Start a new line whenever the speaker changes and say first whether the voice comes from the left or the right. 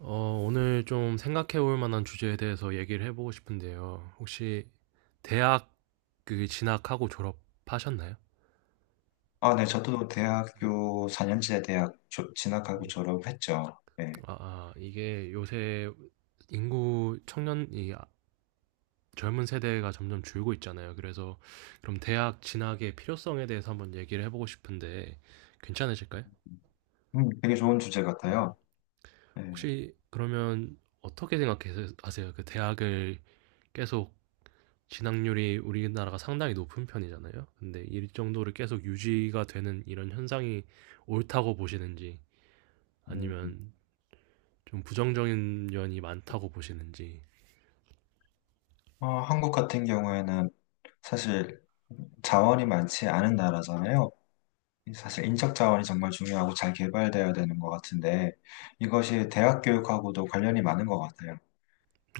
right: 오늘 좀 생각해 볼 만한 주제에 대해서 얘기를 해보고 싶은데요. 혹시 대학 그 진학하고 졸업하셨나요?
left: 아, 네, 저도 대학교 4년제 대학 진학하고
right: 음,
left: 졸업했죠. 네.
right: 이게 요새 인구 청년, 젊은 세대가 점점 줄고 있잖아요. 그래서 그럼 대학 진학의 필요성에 대해서 한번 얘기를 해보고 싶은데 괜찮으실까요?
left: 되게 좋은 주제
right: 네.
left: 같아요. 네.
right: 혹시 그러면 어떻게 생각하세요? 그 대학을 계속 진학률이 우리나라가 상당히 높은 편이잖아요. 근데 이 정도를 계속 유지가 되는 이런 현상이 옳다고 보시는지
left: 음,
right: 아니면 좀 부정적인 면이 많다고 보시는지.
left: 한국 같은 경우에는 사실 자원이 많지 않은 나라잖아요. 사실 인적 자원이 정말 중요하고 잘 개발되어야 되는 것 같은데 이것이 대학 교육하고도 관련이 많은 것 같아요.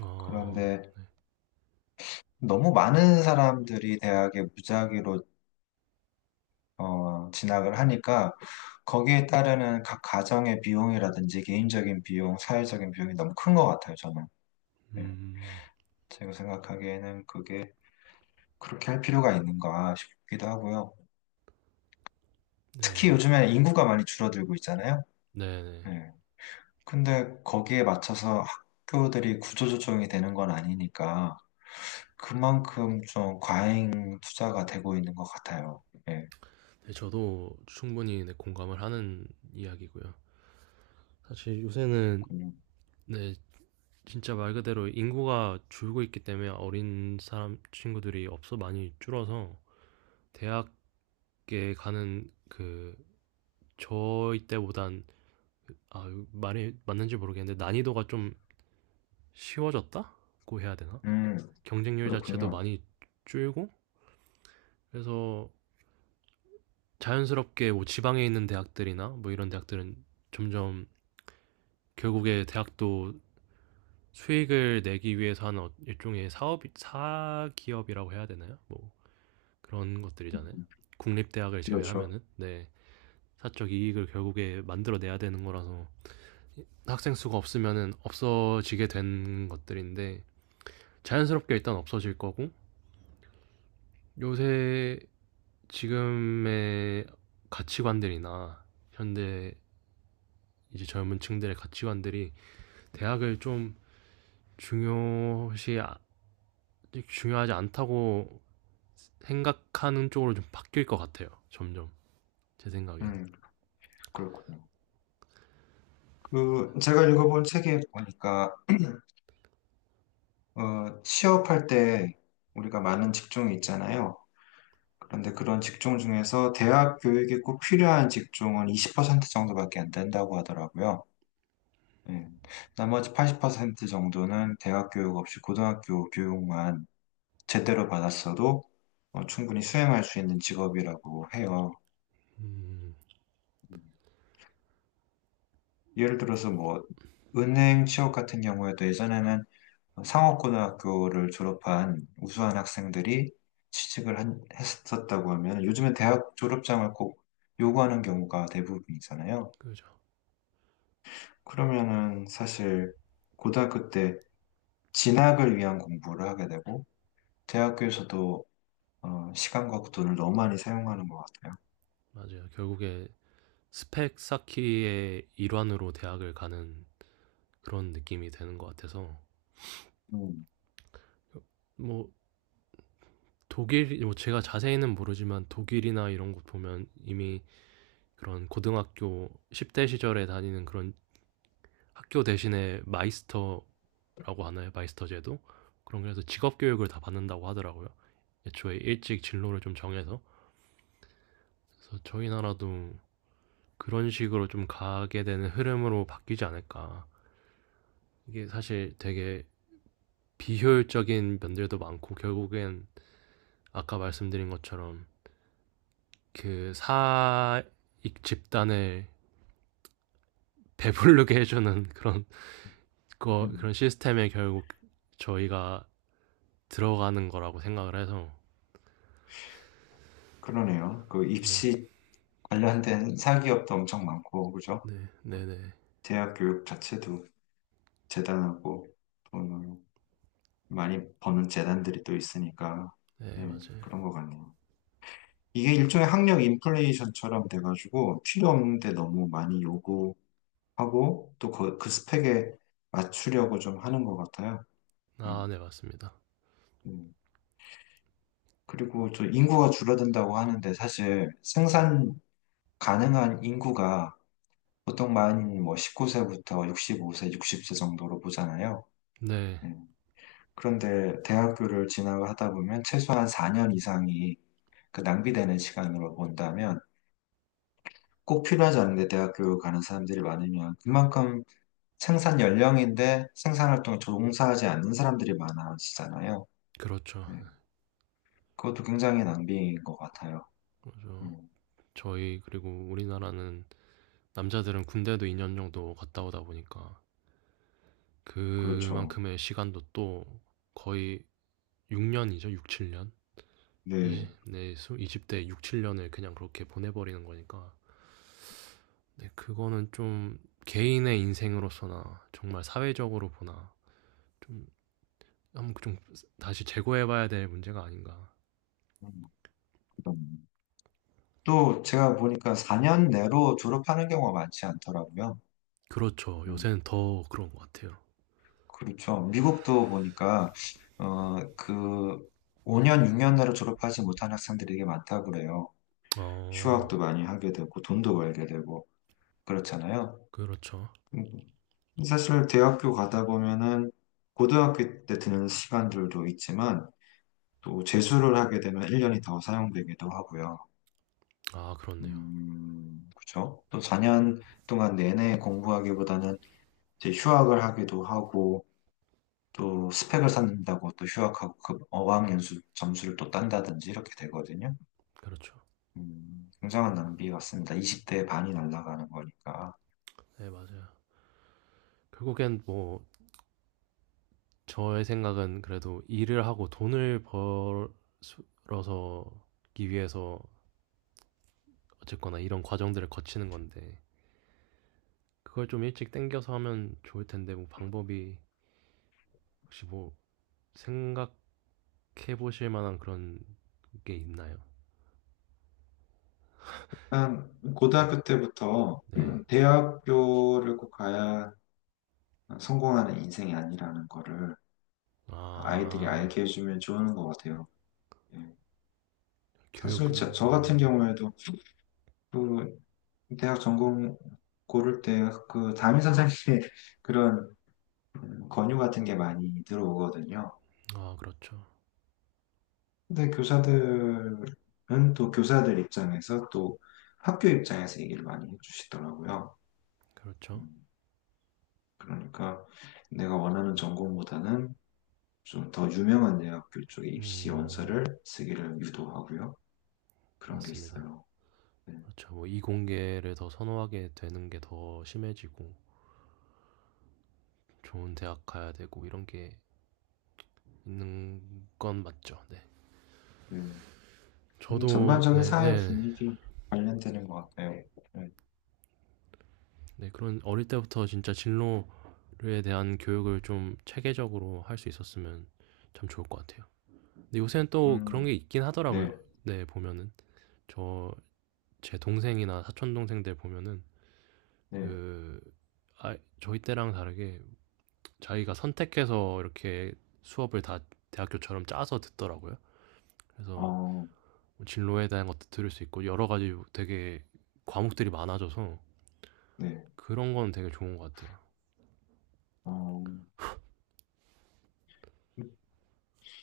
right: 어,
left: 그런데 너무 많은 사람들이 대학에 무작위로 진학을 하니까 거기에 따르는 각 가정의 비용이라든지 개인적인 비용, 사회적인 비용이 너무 큰 것 같아요, 저는. 예.
right: 음,
left: 제가 생각하기에는 그게 그렇게 할 필요가 있는가 싶기도 하고요. 특히 요즘에 인구가 많이 줄어들고 있잖아요.
right: 네네.
left: 예. 근데 거기에 맞춰서 학교들이 구조조정이 되는 건 아니니까 그만큼 좀 과잉 투자가 되고 있는 것 같아요. 예,
right: 네, 저도 충분히, 네, 공감을 하는 이야기고요. 사실 요새는,
left: 그렇군요.
right: 네, 진짜 말 그대로 인구가 줄고 있기 때문에 어린 사람 친구들이 없어 많이 줄어서 대학에 가는 그 저희 때보단, 아, 말이 맞는지 모르겠는데 난이도가 좀 쉬워졌다고 해야 되나?
left: 음,
right: 경쟁률 자체도
left: 그렇군요.
right: 많이 줄고, 그래서 자연스럽게 뭐 지방에 있는 대학들이나 뭐 이런 대학들은 점점 결국에 대학도 수익을 내기 위해서 하는 일종의 사업 사기업이라고 해야 되나요? 뭐 그런 것들이잖아요. 국립대학을
left: 그렇죠.
right: 제외하면은, 네, 사적 이익을 결국에 만들어내야 되는 거라서 학생 수가 없으면은 없어지게 된 것들인데 자연스럽게 일단 없어질 거고, 요새 지금의 가치관들이나 현대, 이제 젊은 층들의 가치관들이 대학을 좀 중요시 아- 중요하지 않다고 생각하는 쪽으로 좀 바뀔 것 같아요. 점점 제 생각엔.
left: 음, 그렇군요. 그 제가 읽어본 책에 보니까 취업할 때 우리가 많은 직종이 있잖아요. 그런데 그런 직종 중에서 대학 교육이 꼭 필요한 직종은 20% 정도밖에 안 된다고 하더라고요. 예. 나머지 80% 정도는 대학 교육 없이 고등학교 교육만 제대로 받았어도 충분히 수행할 수 있는 직업이라고 해요. 예를 들어서 뭐 은행 취업 같은 경우에도 예전에는 상업고등학교를 졸업한 우수한 학생들이 취직을 했었다고 하면 요즘은 대학 졸업장을 꼭 요구하는 경우가 대부분이잖아요.
right: 그죠.
left: 그러면은 사실 고등학교 때 진학을 위한 공부를 하게 되고 대학교에서도 시간과 그 돈을 너무 많이 사용하는 것 같아요.
right: 맞아요. 결국에 스펙 쌓기의 일환으로 대학을 가는 그런 느낌이 되는 것 같아서,
left: 음,
right: 뭐 독일, 뭐 제가 자세히는 모르지만 독일이나 이런 곳 보면 이미 그런 고등학교 10대 시절에 다니는 그런 학교 대신에 마이스터라고 하나요? 마이스터 제도? 그런 그래서 직업 교육을 다 받는다고 하더라고요. 애초에 일찍 진로를 좀 정해서, 그래서 저희 나라도 그런 식으로 좀 가게 되는 흐름으로 바뀌지 않을까. 이게 사실 되게 비효율적인 면들도 많고, 결국엔 아까 말씀드린 것처럼 그 사익 집단을 배부르게 해주는 그런, 그
left: 음,
right: 그런 시스템에 결국 저희가 들어가는 거라고 생각을 해서.
left: 그러네요. 그
right: 네,
left: 입시 관련된 사기업도 엄청 많고 그죠?
right: 네, 네. 네,
left: 대학 교육 자체도 재단하고 돈을 많이 버는 재단들이 또 있으니까
right: 네
left: 예,
right: 맞아요.
left: 그런 것 같네요. 이게 일종의 학력 인플레이션처럼 돼가지고 필요 없는데 너무 많이 요구하고 또 그 스펙에 맞추려고 좀 하는 것 같아요. 음,
right: 아, 네 맞습니다.
left: 음. 그리고 저 인구가 줄어든다고 하는데 사실 생산 가능한 인구가 보통 많이 뭐 19세부터 65세, 60세 정도로 보잖아요.
right: 네,
left: 음. 그런데 대학교를 진학을 하다 보면 최소한 4년 이상이 그 낭비되는 시간으로 본다면 꼭 필요하지 않은데 대학 교육 가는 사람들이 많으면 그만큼 생산 연령인데 생산 활동에 종사하지 않는 사람들이 많아지잖아요.
right: 그렇죠.
left: 네.
right: 네,
left: 그것도 굉장히 낭비인 것 같아요.
right: 그렇죠.
left: 음,
right: 저희, 그리고 우리나라는 남자들은 군대도 2년 정도 갔다 오다 보니까
left: 그렇죠.
right: 그만큼의 시간도 또 거의 6년이죠, 6, 7년.
left: 네.
right: 네, 20대 6, 7년을 그냥 그렇게 보내버리는 거니까. 네, 그거는 좀 개인의 인생으로서나 정말 사회적으로 보나 좀 한번 좀 다시 재고해봐야 될 문제가 아닌가.
left: 음, 그럼. 또 제가 보니까 4년 내로 졸업하는 경우가 많지 않더라고요.
right: 그렇죠.
left: 음,
right: 요새는 더 그런 것 같아요.
left: 그렇죠. 미국도 보니까 그 5년, 6년 내로 졸업하지 못한 학생들이 되게 많다고 그래요.
right: 어,
left: 휴학도 많이 하게 되고 돈도 벌게 되고 그렇잖아요.
right: 그렇죠.
left: 음, 사실 대학교 가다 보면은 고등학교 때 드는 시간들도 있지만 또 재수를 하게 되면 1년이 더 사용되기도 하고요.
right: 아, 그렇네요.
left: 그렇죠. 또 4년 동안 내내 공부하기보다는 이제 휴학을 하기도 하고 또 스펙을 쌓는다고 또 휴학하고 그 어학연수 점수를 또 딴다든지 이렇게 되거든요.
right: 그렇죠.
left: 굉장한 낭비 같습니다. 20대의 반이 날아가는 거니까.
right: 네, 맞아요. 결국엔 뭐 저의 생각은 그래도 일을 하고 돈을 벌어서기 위해서 어쨌거나 이런 과정들을 거치는 건데, 그걸 좀 일찍 땡겨서 하면 좋을 텐데, 뭐 방법이 혹시 뭐 생각해 보실 만한 그런 게 있나요?
left: 일단 고등학교 때부터
right: 네.
left: 대학교를 꼭 가야 성공하는 인생이 아니라는 거를 아이들이
right: 아.
left: 알게 해주면 좋은 것 같아요. 예. 사실
right: 교육을.
left: 저 같은
right: 음.
left: 경우에도 그 대학 전공 고를 때 그 담임 선생님의 그런 권유 같은 게 많이 들어오거든요.
right: 아 그렇죠.
left: 근데 교사들은 또 교사들 입장에서 또 학교 입장에서 얘기를 많이 해주시더라고요.
right: 그렇죠.
left: 음, 그러니까 내가 원하는 전공보다는 좀 더 유명한 대학교 쪽에 입시
right: 음.
left: 원서를 쓰기를 유도하고요. 그런 게
right: 맞습니다.
left: 있어요. 네.
right: 그렇죠. 뭐 이공계를 더 선호하게 되는 게 더 심해지고 좋은 대학 가야 되고 이런 게 있는 건 맞죠. 네.
left: 음,
right: 저도.
left: 전반적인
right: 네네,
left: 사회
right: 네, 네.
left: 분위기 관련되는 것 같아요. 네.
right: 네, 그런 어릴 때부터 진짜 진로에 대한 교육을 좀 체계적으로 할 수 있었으면 참 좋을 것 같아요. 근데 요새는 또 그런
left: 음,
right: 게 있긴 하더라고요.
left: 네,
right: 네, 보면은 저 제 동생이나 사촌 동생들 보면은
left: 네,
right: 그, 저희 때랑 다르게 자기가 선택해서 이렇게 수업을 다 대학교처럼 짜서 듣더라고요. 그래서
left: 어,
right: 뭐 진로에 대한 것도 들을 수 있고 여러 가지 되게 과목들이 많아져서
left: 네,
right: 그런 건 되게 좋은 것 같아요.
left: 어,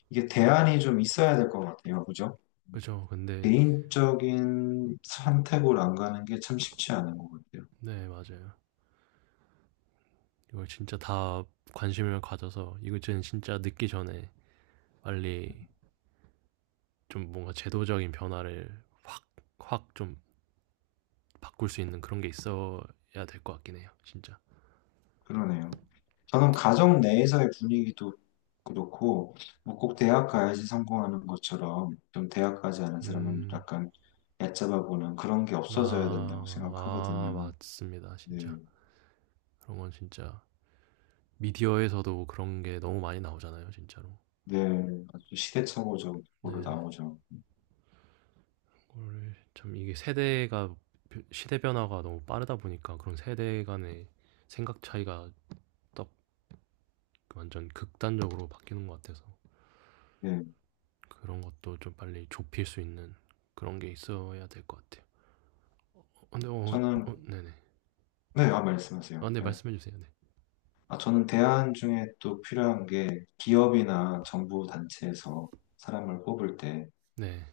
left: 이게 대안이 좀 있어야 될 것 같아요. 그죠?
right: 그죠? 근데.
left: 개인적인 선택으로 안 가는 게 참 쉽지 않은 것 같아요.
right: 네, 맞아요. 이걸 진짜 다 관심을 가져서, 이거는 진짜 늦기 전에 빨리 좀 뭔가 제도적인 변화를 확, 확 좀 바꿀 수 있는 그런 게 있어야 될 것 같긴 해요. 진짜.
left: 그러네요. 저는 가정 내에서의 분위기도 그렇고, 뭐 꼭 대학 가야지 성공하는 것처럼, 좀 대학 가지 않은 사람은
right: 음,
left: 약간 얕잡아 보는 그런 게 없어져야 된다고
right: 아,
left: 생각하거든요.
right: 맞습니다. 진짜.
left: 네,
right: 그런 건 진짜 미디어에서도 그런 게 너무 많이 나오잖아요, 진짜로.
left: 네, 아주 시대착오적으로
right: 네.
left: 나오죠.
right: 그걸 참, 이게 세대가, 시대 변화가 너무 빠르다 보니까 그런 세대 간의 생각 차이가 딱 완전 극단적으로 바뀌는 것 같아서
left: 네,
right: 그런 것도 좀 빨리 좁힐 수 있는 그런 게 있어야 될 것 같아요. 근데,
left: 저는,
right: 네네.
left: 네, 아, 말씀하세요.
right: 아, 네,
left: 네.
right: 말씀해 주세요. 네.
left: 아, 저는 대안 중에 또 필요한 게 기업이나 정부 단체에서 사람을 뽑을 때
right: 네.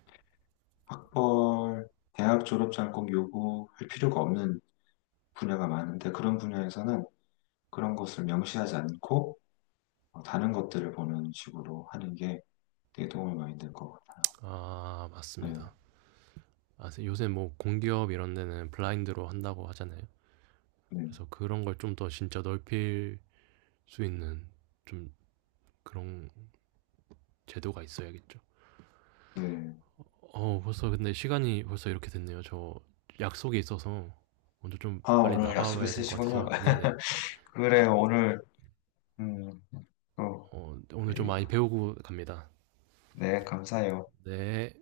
left: 학벌, 대학 졸업장 꼭 요구할 필요가 없는 분야가 많은데 그런 분야에서는 그런 것을 명시하지 않고 다른 것들을 보는 식으로 하는 게 되게 도움이 많이 될 것 같아요.
right: 아,
left: 네,
right: 맞습니다. 아, 요새 뭐 공기업 이런 데는 블라인드로 한다고 하잖아요.
left: 네,
right: 그래서 그런 걸 좀 더 진짜 넓힐 수 있는 좀 그런 제도가 있어야겠죠.
left: 네.
right: 벌써 근데 시간이 벌써 이렇게 됐네요. 저 약속이 있어서 먼저 좀
left: 아,
right: 빨리
left: 오늘 약속
right: 나가봐야 될 것
left: 있으시군요.
right: 같아서. 네네.
left: 그래요, 오늘, 음, 또,
right: 오늘 좀
left: 얘기-
right: 많이 배우고 갑니다.
left: 네, 감사해요.
right: 네.